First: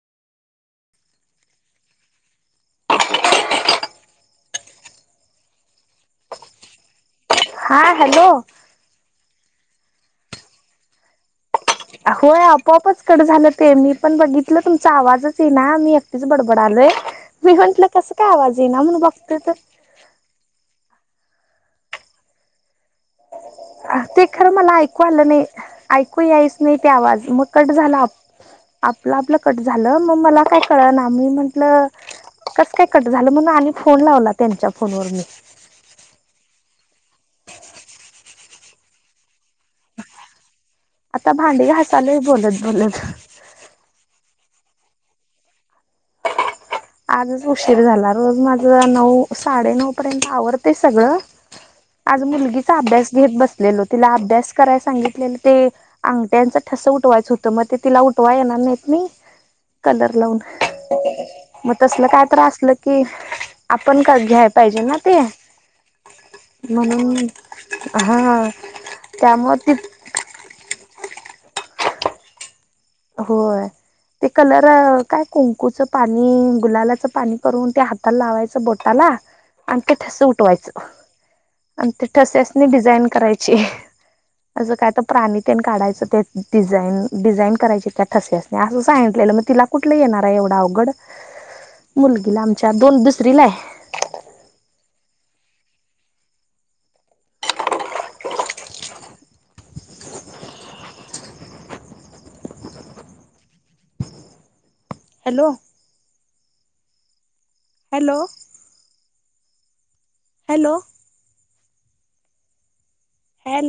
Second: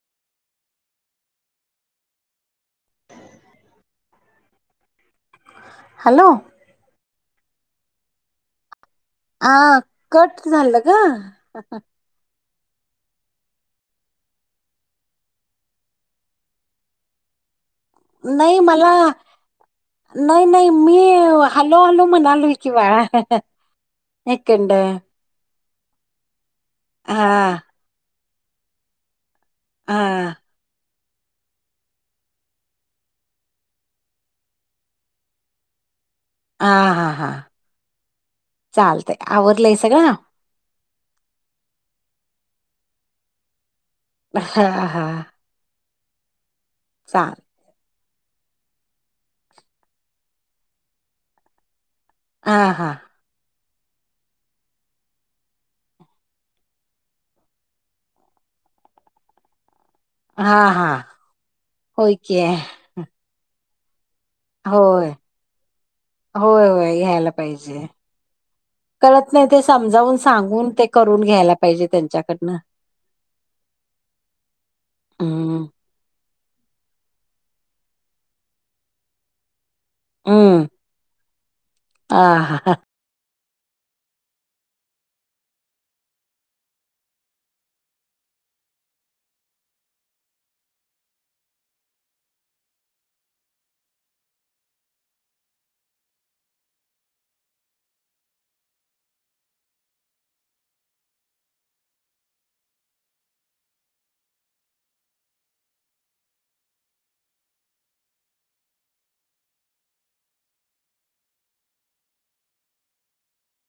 Hello! हा hello. हा, cut झालं गं होय आपोआपच कट झालं ते, मी पण बघितलं तुमचा आवाजच ये ना, मी एकटीच च बडबडालोय. मी म्हटलं, कसं काय आवाज नाही ये ना मला म्हणून बघतोय तर नाही नाही, मी हलो हलो म्हणालो किं बाळा अं ते खरं एकंड मला ऐकू आलं नाही, ऐकू यायच नाही ते हा आवाज, मग कट झाला आपलं आपलं कट झालं, हा मग मला काय कळना, मी म्हटलं, कसं काय कट झालं म्हणून आनी फोन लावला त्यांच्या फोनवर, नी हा हा हा, चालतंय आवरलंय सगळं आता भांडी घासालोय बोलत बोलत हा हा हा हा. चाल आजच उशीर झाला, रोज माझं नऊ साडे नऊ पर्यंत आवरतय सगळं आज हा मुलगीचा हा अभ्यास घेत बसलेलो, तिला अभ्यास करायला सांगितलेलं ते अंगट्यांचं ठस उठवायचं हुतं, मग ते तिला उठवाय येणार नाहीत नाही, कलर लाऊन,, हा हा मग तसलं होय काय की तर असलं की, आपण काळजी घ्या पाहिजे ना होय ते. होय होय म्हणून घ्यायला पाहिजे. हा कळत नाही त्यामुळे ते ती समजावून, सांगून ते करून घ्यायला पाहिजे त्यांच्याकडनं. होय, ते कलर काय हम्म कुंकुचं पाणी, गुलालाचं पाणी करून त्या हाताला लावायचं बोटाला. आणि ते ठसं हम्म उठवायचं, आणि ते हा ठसस्यासनी हा डिझाईन कराय अस काय तर प्राणी तेन काढायचं, ते डिझाईन डिझाइन करायच त्या ठसासनी, असं सांगितलेलं, मग तिला कुठलं येणार हाय एवढं अवघड, मुलगीला आमच्या दोन दुसरीलाय. हॅलो! हॅलो! हॅलो!